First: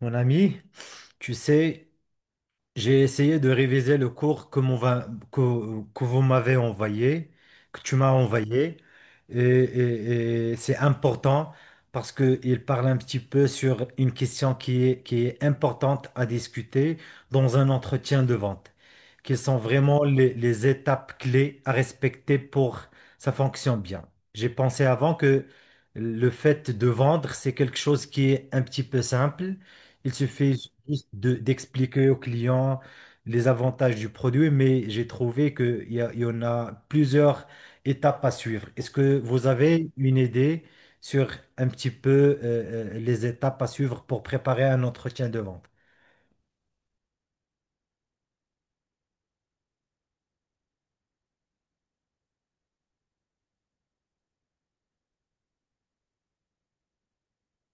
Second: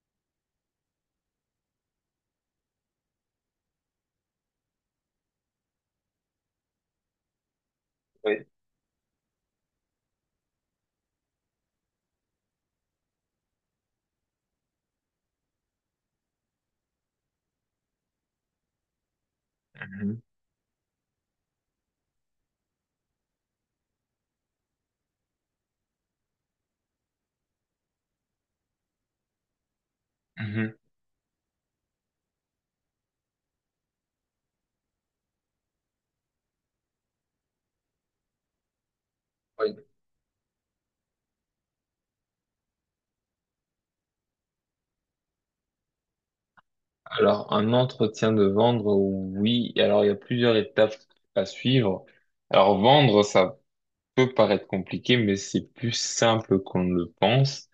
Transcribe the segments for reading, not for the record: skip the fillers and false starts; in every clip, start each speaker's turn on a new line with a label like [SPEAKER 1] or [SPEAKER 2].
[SPEAKER 1] Mon ami, tu sais, j'ai essayé de réviser le cours que vous m'avez envoyé, que tu m'as
[SPEAKER 2] Oui.
[SPEAKER 1] envoyé, et c'est important parce qu'il parle un petit peu sur une question qui est importante à discuter dans un entretien de vente, qui sont vraiment
[SPEAKER 2] Mhm,
[SPEAKER 1] les étapes clés à respecter pour que ça fonctionne bien. J'ai pensé avant que le fait de vendre, c'est quelque chose qui est un petit peu simple, il suffit
[SPEAKER 2] mhm.
[SPEAKER 1] juste d'expliquer au client les avantages du produit, mais j'ai trouvé il y en a plusieurs étapes à suivre. Est-ce que vous
[SPEAKER 2] Oui.
[SPEAKER 1] avez une idée sur un petit peu les étapes à suivre pour préparer un entretien de vente?
[SPEAKER 2] Alors, un entretien de vendre, oui. Alors, il y a plusieurs étapes à suivre. Alors, vendre, ça peut paraître compliqué, mais c'est plus simple qu'on ne le pense.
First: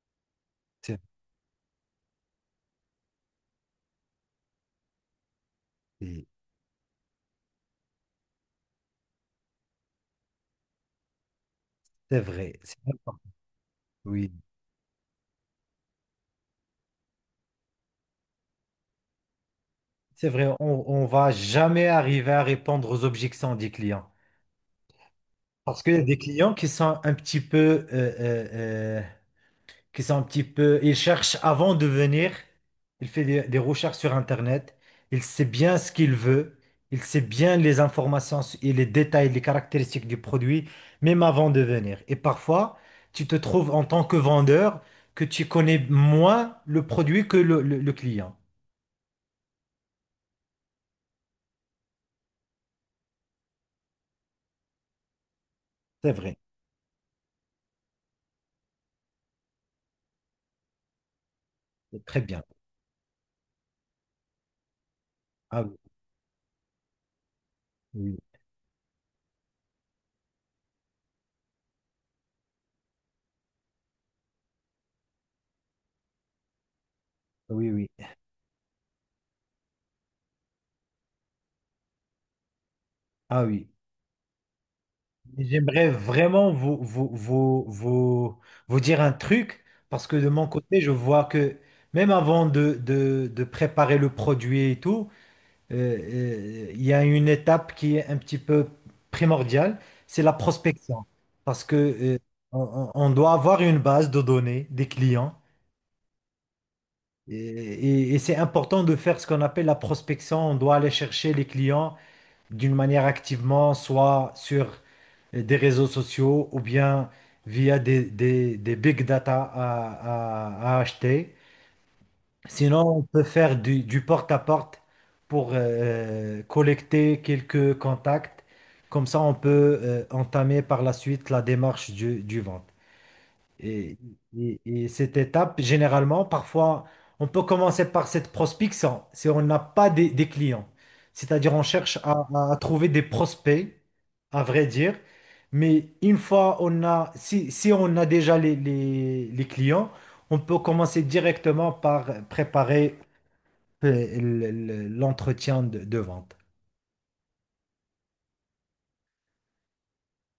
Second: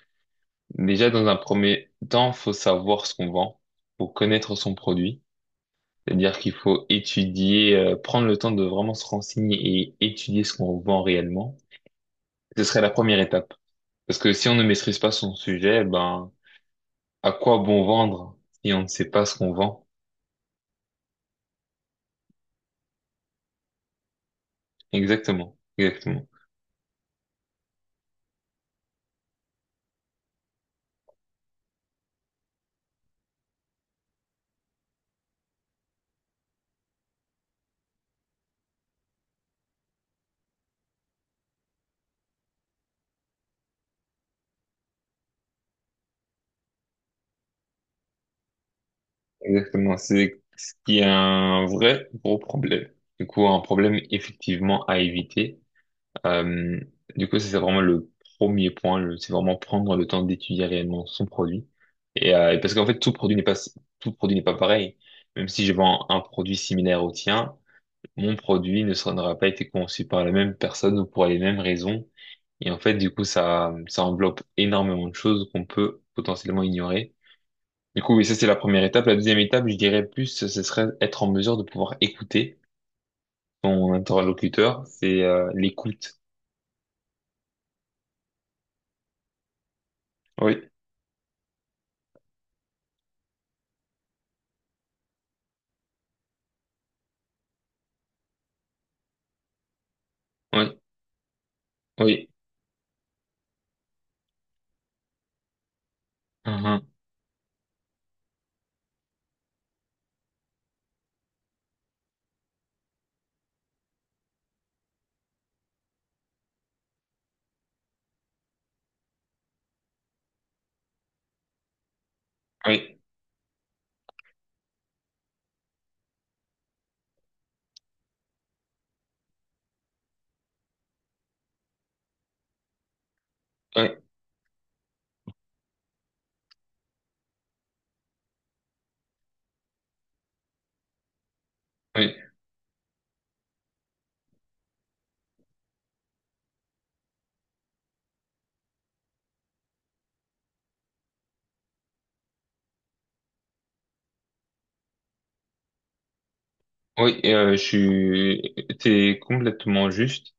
[SPEAKER 1] C'est
[SPEAKER 2] Déjà, dans un premier temps, faut savoir ce qu'on vend, faut connaître son produit.
[SPEAKER 1] c'est-
[SPEAKER 2] C'est-à-dire qu'il faut étudier, prendre le temps de vraiment se renseigner et étudier ce qu'on vend réellement.
[SPEAKER 1] C'est vrai,
[SPEAKER 2] Ce
[SPEAKER 1] c'est
[SPEAKER 2] serait la première
[SPEAKER 1] important.
[SPEAKER 2] étape. Parce
[SPEAKER 1] Oui.
[SPEAKER 2] que si on ne maîtrise pas son sujet, ben, à quoi bon vendre si on ne sait pas ce qu'on vend?
[SPEAKER 1] C'est vrai, on ne va jamais arriver à répondre aux objections des clients.
[SPEAKER 2] Exactement,
[SPEAKER 1] Parce qu'il y a des
[SPEAKER 2] exactement,
[SPEAKER 1] clients qui sont un petit peu euh, qui sont un petit peu, il cherche avant de venir, il fait des recherches sur Internet, il sait bien ce qu'il veut, il sait bien les informations et les détails, les caractéristiques du produit, même avant de venir. Et parfois, tu te trouves en tant que vendeur que tu connais moins le produit que le client.
[SPEAKER 2] exactement. C'est ce qui est un vrai gros problème. Du coup, un problème effectivement à éviter.
[SPEAKER 1] C'est vrai,
[SPEAKER 2] Euh, du coup, ça, c'est vraiment le premier point. C'est vraiment prendre le temps d'étudier réellement son produit.
[SPEAKER 1] c'est très bien.
[SPEAKER 2] Et parce qu'en fait, tout produit n'est pas pareil. Même
[SPEAKER 1] Ah
[SPEAKER 2] si je
[SPEAKER 1] oui,
[SPEAKER 2] vends un produit similaire au tien,
[SPEAKER 1] oui,
[SPEAKER 2] mon produit ne sera, n'aura pas été conçu par la même personne ou pour les mêmes raisons. Et en fait, du coup, ça enveloppe énormément de choses qu'on peut potentiellement ignorer.
[SPEAKER 1] oui, oui.
[SPEAKER 2] Du coup, oui, ça c'est la première étape. La deuxième étape, je dirais plus, ce serait être en mesure de pouvoir écouter
[SPEAKER 1] Ah oui.
[SPEAKER 2] son interlocuteur. C'est
[SPEAKER 1] J'aimerais
[SPEAKER 2] l'écoute.
[SPEAKER 1] vraiment vous dire un truc, parce que de mon
[SPEAKER 2] Oui,
[SPEAKER 1] côté, je vois que même avant de préparer le produit et tout, euh, il y a une étape qui est un petit peu primordiale, c'est la
[SPEAKER 2] oui,
[SPEAKER 1] prospection. Parce que,
[SPEAKER 2] oui,
[SPEAKER 1] on doit avoir une base de données des clients,
[SPEAKER 2] mhm.
[SPEAKER 1] et, et c'est important de faire ce qu'on appelle la prospection. On doit aller chercher les clients d'une manière activement, soit sur des réseaux sociaux ou bien via des big data à acheter. Sinon,
[SPEAKER 2] Oui,
[SPEAKER 1] on peut faire du porte-à-porte pour collecter quelques contacts. Comme ça, on peut entamer par la suite la démarche du vente. Et,
[SPEAKER 2] oui,
[SPEAKER 1] et cette étape, généralement, parfois, on peut commencer par cette prospection, si on n'a pas des clients. C'est-à-dire, on cherche
[SPEAKER 2] oui,
[SPEAKER 1] à trouver des prospects, à vrai dire. Mais une fois on a, si on a déjà les clients, on peut commencer directement par préparer l'entretien de vente.
[SPEAKER 2] oui. Je suis, t'es complètement juste.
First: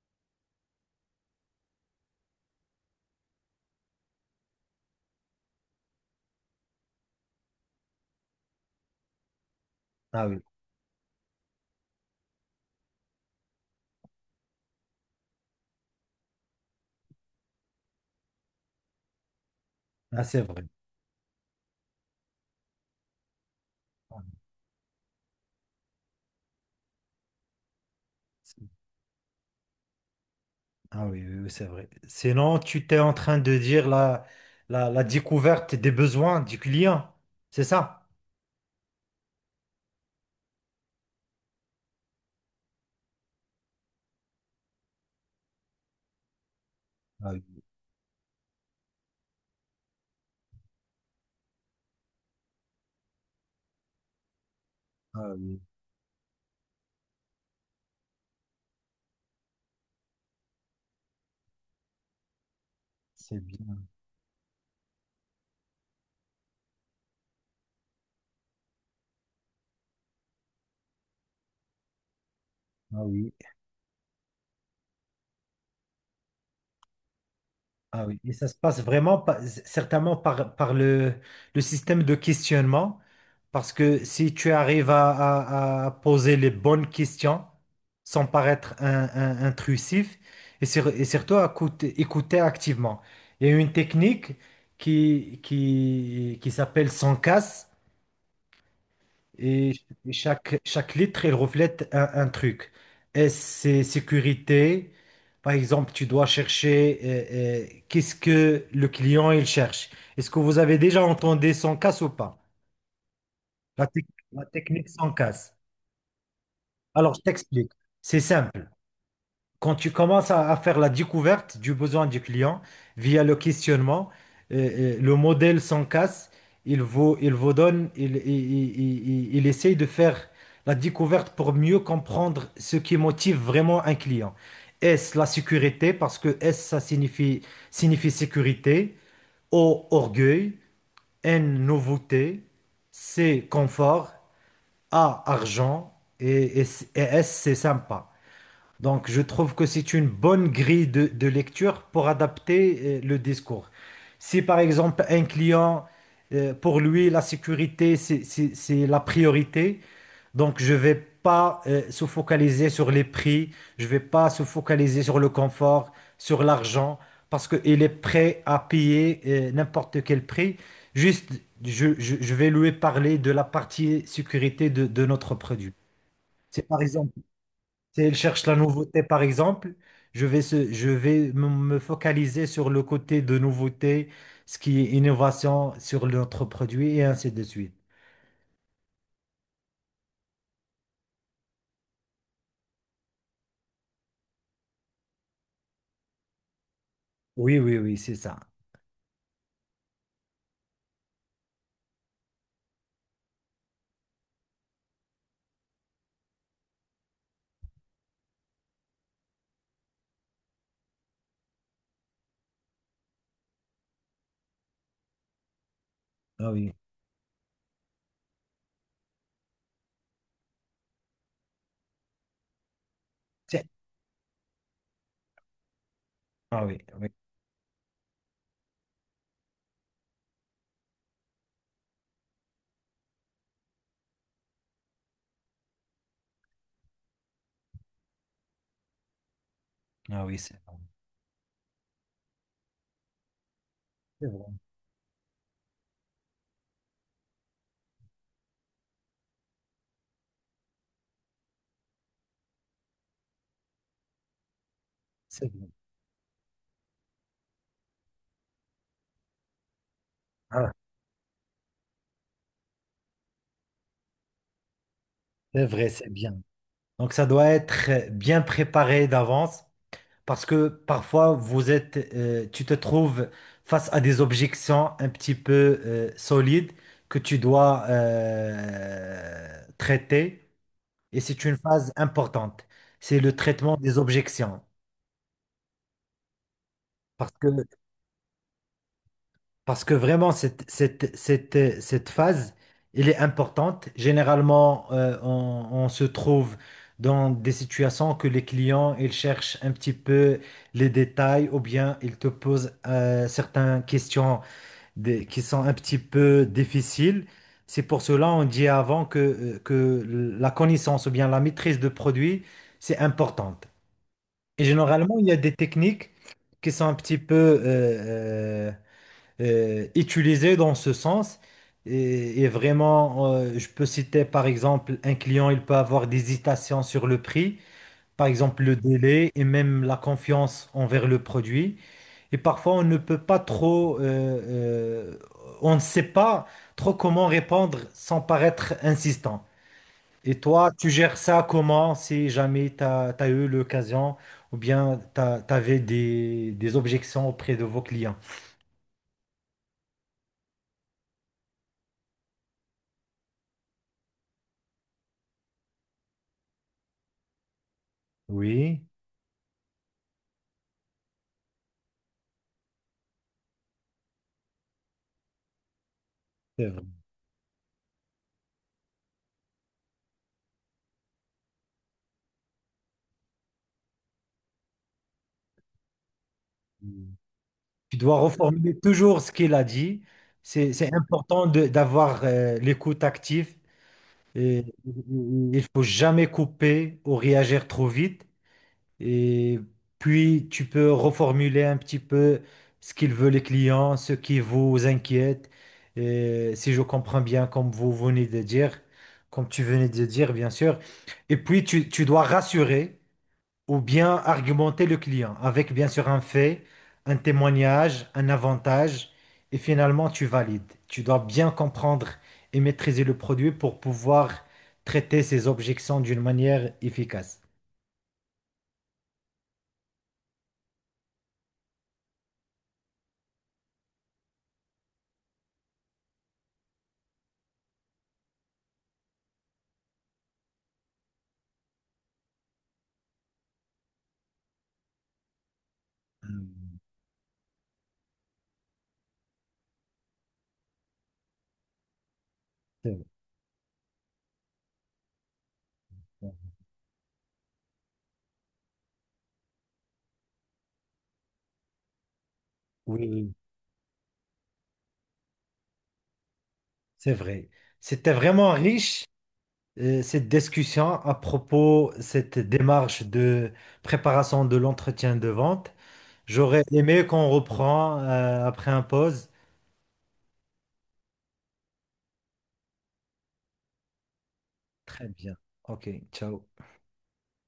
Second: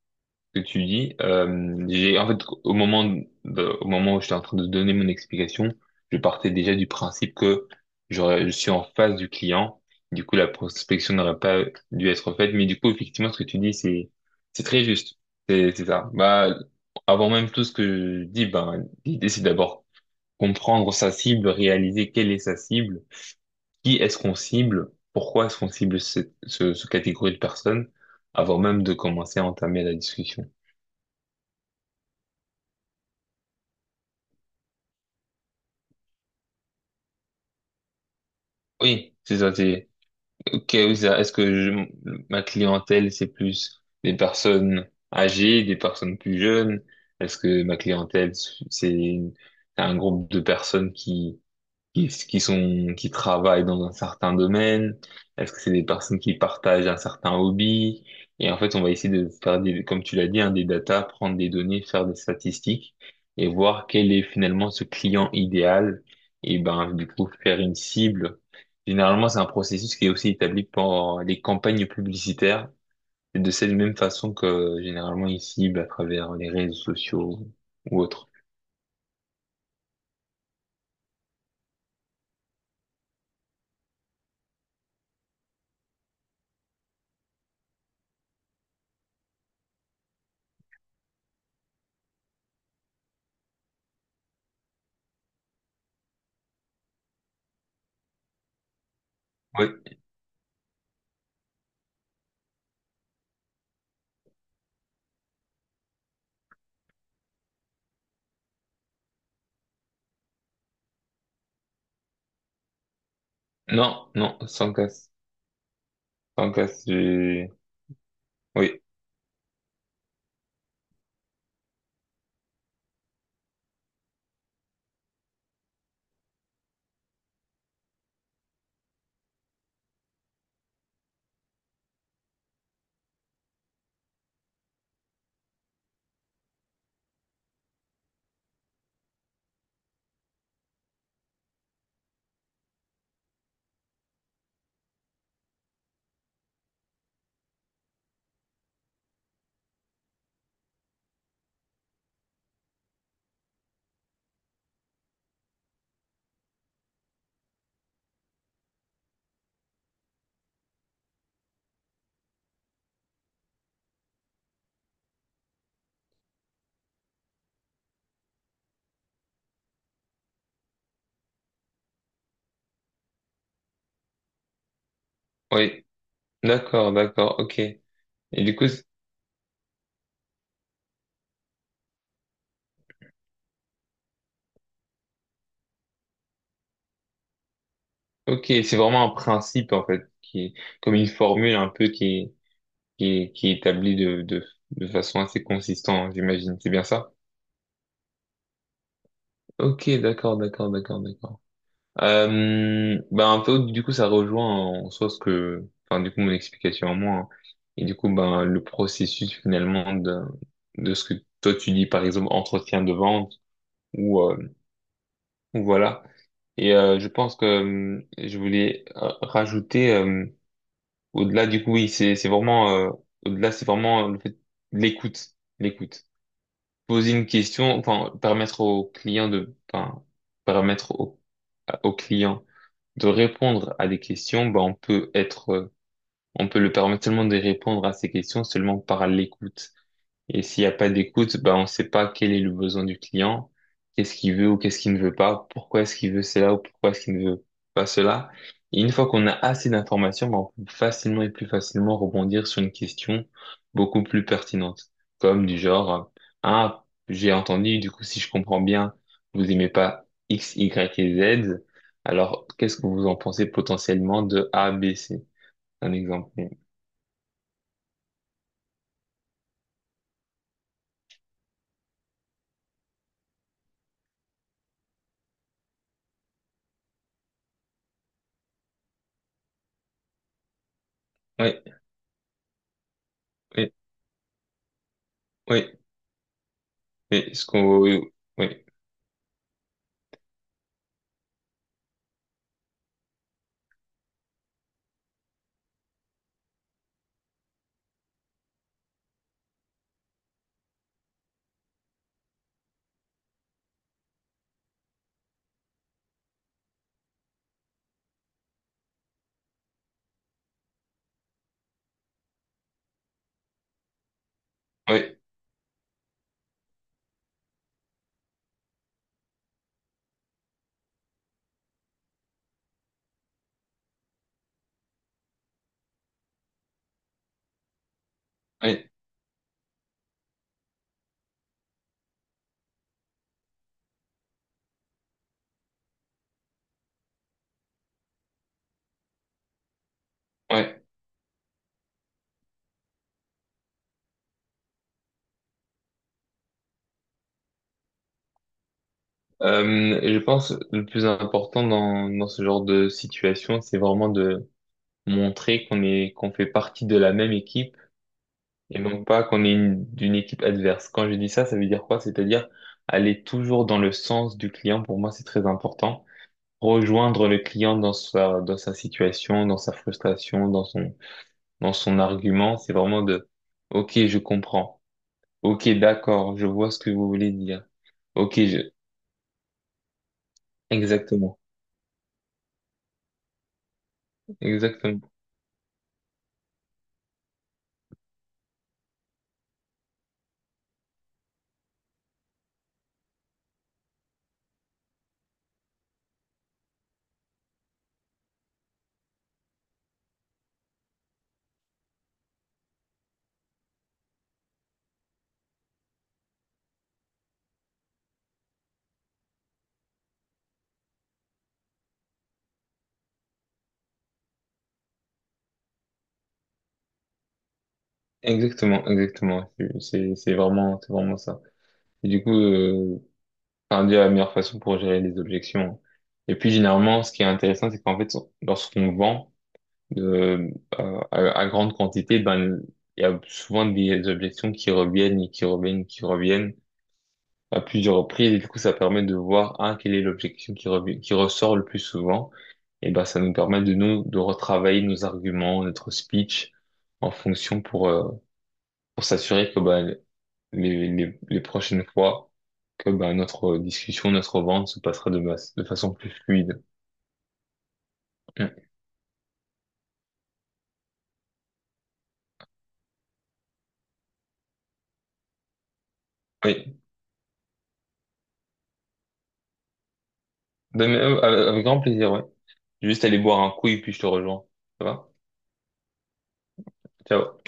[SPEAKER 2] Que tu dis. J'ai en fait au moment au moment où j'étais en train de donner mon explication, je partais déjà du principe que je suis en face du client. Du
[SPEAKER 1] Ah
[SPEAKER 2] coup,
[SPEAKER 1] oui,
[SPEAKER 2] la prospection n'aurait pas dû être faite. Mais du coup, effectivement, ce que tu dis, c'est très juste. C'est ça. Bah, avant même tout ce que je dis, ben l'idée c'est d'abord
[SPEAKER 1] ah, c'est vrai.
[SPEAKER 2] comprendre sa cible, réaliser quelle est sa cible, qui est-ce qu'on cible, pourquoi est-ce qu'on cible ce catégorie de personnes, avant même de commencer à entamer la discussion.
[SPEAKER 1] Ah oui, oui, oui, c'est vrai. Sinon, tu t'es en train de dire la découverte des besoins du client, c'est ça?
[SPEAKER 2] Oui, c'est ça, ok, oui, c'est ça, ma clientèle, c'est plus des personnes âgées, des personnes plus jeunes?
[SPEAKER 1] Ah
[SPEAKER 2] Est-ce
[SPEAKER 1] oui,
[SPEAKER 2] que ma clientèle, c'est une- c'est un groupe de personnes qui sont, qui travaillent dans un certain domaine?
[SPEAKER 1] ah
[SPEAKER 2] Est-ce
[SPEAKER 1] oui,
[SPEAKER 2] que c'est des personnes qui partagent un certain hobby? Et en fait, on va essayer de faire des, comme tu l'as dit, hein, des datas, prendre des données, faire des statistiques
[SPEAKER 1] c'est
[SPEAKER 2] et
[SPEAKER 1] bien.
[SPEAKER 2] voir quel est finalement ce client idéal. Et ben, du coup, faire une cible. Généralement, c'est un processus qui est aussi établi par les campagnes publicitaires.
[SPEAKER 1] Ah oui,
[SPEAKER 2] Et de cette même façon que généralement ils ciblent à travers les réseaux sociaux ou
[SPEAKER 1] ah oui.
[SPEAKER 2] autres.
[SPEAKER 1] Et ça se passe vraiment certainement par, par le système de questionnement, parce que si tu arrives à poser les bonnes questions sans paraître intrusif, et, et surtout à écouter, écouter activement. Il y a une technique qui s'appelle sans casse. Et
[SPEAKER 2] Oui.
[SPEAKER 1] chaque lettre, elle reflète un truc. S, c'est sécurité. Par exemple, tu dois chercher qu'est-ce que le client il cherche. Est-ce que vous avez déjà entendu sans casse ou pas? La, tec-
[SPEAKER 2] Non, non,
[SPEAKER 1] la
[SPEAKER 2] sans
[SPEAKER 1] technique
[SPEAKER 2] casse.
[SPEAKER 1] sans casse.
[SPEAKER 2] Sans casse.
[SPEAKER 1] Alors, je t'explique. C'est simple.
[SPEAKER 2] Oui,
[SPEAKER 1] Quand tu commences à faire la découverte du besoin du client via le questionnement, le modèle s'en casse, il vous donne, il essaye de faire la découverte pour mieux comprendre ce qui motive vraiment un client. Est-ce la sécurité? Parce que S, signifie sécurité. O, orgueil. N, nouveauté. C, confort. A, argent. Et, et et S, c'est sympa. Donc, je trouve que c'est une bonne grille de lecture pour adapter le discours. Si par exemple un client, pour lui, la sécurité, c'est la priorité, donc je vais pas se focaliser sur les prix, je vais pas se focaliser sur le confort, sur l'argent, parce qu'il est prêt à payer n'importe quel prix. Juste, je vais lui parler de la partie sécurité de notre produit.
[SPEAKER 2] oui,
[SPEAKER 1] C'est par
[SPEAKER 2] d'accord,
[SPEAKER 1] exemple.
[SPEAKER 2] d'accord, ok. Et
[SPEAKER 1] Si elle cherche la
[SPEAKER 2] du coup,
[SPEAKER 1] nouveauté, par exemple, je vais me focaliser sur le côté de nouveauté, ce qui est innovation sur notre produit et ainsi de suite.
[SPEAKER 2] ok, c'est vraiment un principe en fait, qui est comme une formule un peu qui est établie de façon assez consistante, j'imagine. C'est bien ça?
[SPEAKER 1] Oui, oui, oui, c'est ça.
[SPEAKER 2] Ok, d'accord, d'accord, d'accord, d'accord. Ben un peu, du coup, ça rejoint en soi ce que, enfin, du coup, mon explication à moi. Hein. Et du coup, ben le processus finalement de ce que toi tu dis, par exemple, entretien de vente ou euh, ou voilà.
[SPEAKER 1] Ah oui.
[SPEAKER 2] Et je pense que je voulais rajouter au-delà du coup, oui, c'est vraiment au-delà, c'est
[SPEAKER 1] C'est-
[SPEAKER 2] vraiment le fait l'écoute, l'écoute.
[SPEAKER 1] Ah oui, oui.
[SPEAKER 2] Poser une question, enfin permettre au client de, enfin permettre au client de répondre à des questions, bah on peut être, on peut le permettre seulement de répondre à ces questions seulement par l'écoute.
[SPEAKER 1] Ah oui,
[SPEAKER 2] Et
[SPEAKER 1] c'est
[SPEAKER 2] s'il n'y a
[SPEAKER 1] vrai.
[SPEAKER 2] pas d'écoute, bah, on ne sait pas quel est le besoin du client, qu'est-ce
[SPEAKER 1] C'est
[SPEAKER 2] qu'il
[SPEAKER 1] vrai.
[SPEAKER 2] veut ou qu'est-ce qu'il ne veut pas, pourquoi est-ce qu'il veut cela ou pourquoi est-ce qu'il ne veut pas cela. Et une fois qu'on a assez d'informations, bah, on peut facilement et plus facilement rebondir sur une question beaucoup plus pertinente, comme
[SPEAKER 1] C'est
[SPEAKER 2] du
[SPEAKER 1] vrai.
[SPEAKER 2] genre, ah, j'ai entendu, du coup, si je comprends bien, vous aimez pas X,
[SPEAKER 1] Ah,
[SPEAKER 2] Y et Z, alors qu'est-ce que vous en pensez potentiellement de A, B, C?
[SPEAKER 1] c'est vrai,
[SPEAKER 2] Un
[SPEAKER 1] c'est
[SPEAKER 2] exemple.
[SPEAKER 1] bien.
[SPEAKER 2] Oui,
[SPEAKER 1] Donc, ça doit être bien préparé d'avance. Parce que parfois, vous êtes, tu te trouves face à des objections un petit peu solides que tu dois traiter. Et c'est une phase importante. C'est le
[SPEAKER 2] oui,
[SPEAKER 1] traitement des objections.
[SPEAKER 2] oui, oui,
[SPEAKER 1] Parce que,
[SPEAKER 2] oui,
[SPEAKER 1] parce que vraiment, cette phase, elle est importante. Généralement, on se trouve dans des situations que les clients, ils cherchent un petit peu les détails ou bien ils te posent certaines questions qui sont un petit peu difficiles. C'est pour cela on dit avant que la connaissance ou bien la maîtrise de produit, c'est importante. Et
[SPEAKER 2] oui.
[SPEAKER 1] généralement, il y a des techniques qui sont un petit peu utilisées dans ce sens. Et vraiment, je peux citer par exemple, un client, il peut avoir des hésitations sur le prix, par exemple le
[SPEAKER 2] Oui,
[SPEAKER 1] délai et même la confiance envers le produit. Et parfois, on ne peut pas trop, on ne sait pas trop comment répondre sans paraître insistant. Et toi,
[SPEAKER 2] ouais.
[SPEAKER 1] tu gères ça comment si jamais tu as eu l'occasion ou bien tu avais des objections auprès de vos clients?
[SPEAKER 2] Et je pense que le plus important dans ce genre de situation, c'est vraiment de montrer qu'on fait partie de la même équipe et
[SPEAKER 1] Oui,
[SPEAKER 2] non pas d'une équipe adverse. Quand je dis ça, ça veut dire quoi? C'est-à-dire aller toujours dans le sens du client. Pour moi, c'est très important.
[SPEAKER 1] c'est vrai.
[SPEAKER 2] Rejoindre le client dans sa situation, dans sa frustration, dans son argument, c'est vraiment de OK, je comprends. OK, d'accord, je vois ce que vous voulez dire.
[SPEAKER 1] Tu dois
[SPEAKER 2] OK, je...
[SPEAKER 1] reformuler toujours ce qu'il a dit. C'est
[SPEAKER 2] Exactement.
[SPEAKER 1] important d'avoir l'écoute active. Et
[SPEAKER 2] Exactement.
[SPEAKER 1] il faut jamais couper ou réagir trop vite. Et puis, tu peux reformuler un petit peu ce qu'ils veulent les clients, ce qui vous inquiète. Et si je comprends bien, comme vous venez de dire, comme tu venais de dire, bien sûr. Et puis, tu dois rassurer ou bien argumenter le client avec, bien sûr, un fait, un témoignage, un avantage. Et finalement, tu valides. Tu dois bien comprendre et maîtriser le produit pour pouvoir traiter ces objections d'une manière efficace.
[SPEAKER 2] Exactement, exactement. C'est vraiment, c'est vraiment ça. Et du coup, enfin, dire la meilleure façon pour gérer les objections. Et puis, généralement, ce qui est intéressant, c'est qu'en fait, lorsqu'on vend euh, à grande quantité, ben, il y a souvent des objections qui reviennent et qui reviennent
[SPEAKER 1] Hmm,
[SPEAKER 2] à plusieurs reprises. Et du coup, ça permet de voir, un, quelle est l'objection qui revient, qui ressort le plus souvent. Et
[SPEAKER 1] c'est
[SPEAKER 2] ben,
[SPEAKER 1] vrai.
[SPEAKER 2] ça nous permet de retravailler nos arguments, notre speech en fonction pour s'assurer que, bah, les prochaines fois que bah,
[SPEAKER 1] Oui,
[SPEAKER 2] notre discussion, notre vente se passera de, de façon plus fluide.
[SPEAKER 1] c'est vrai. C'était vraiment
[SPEAKER 2] Mm.
[SPEAKER 1] riche, cette discussion à propos de cette démarche de préparation de l'entretien de vente. J'aurais
[SPEAKER 2] Oui,
[SPEAKER 1] aimé qu'on reprend, après un pause.
[SPEAKER 2] ben, avec avec grand plaisir, ouais. Juste aller boire un coup et puis je te rejoins. Ça
[SPEAKER 1] Très
[SPEAKER 2] va?
[SPEAKER 1] bien. OK, ciao.
[SPEAKER 2] Ciao.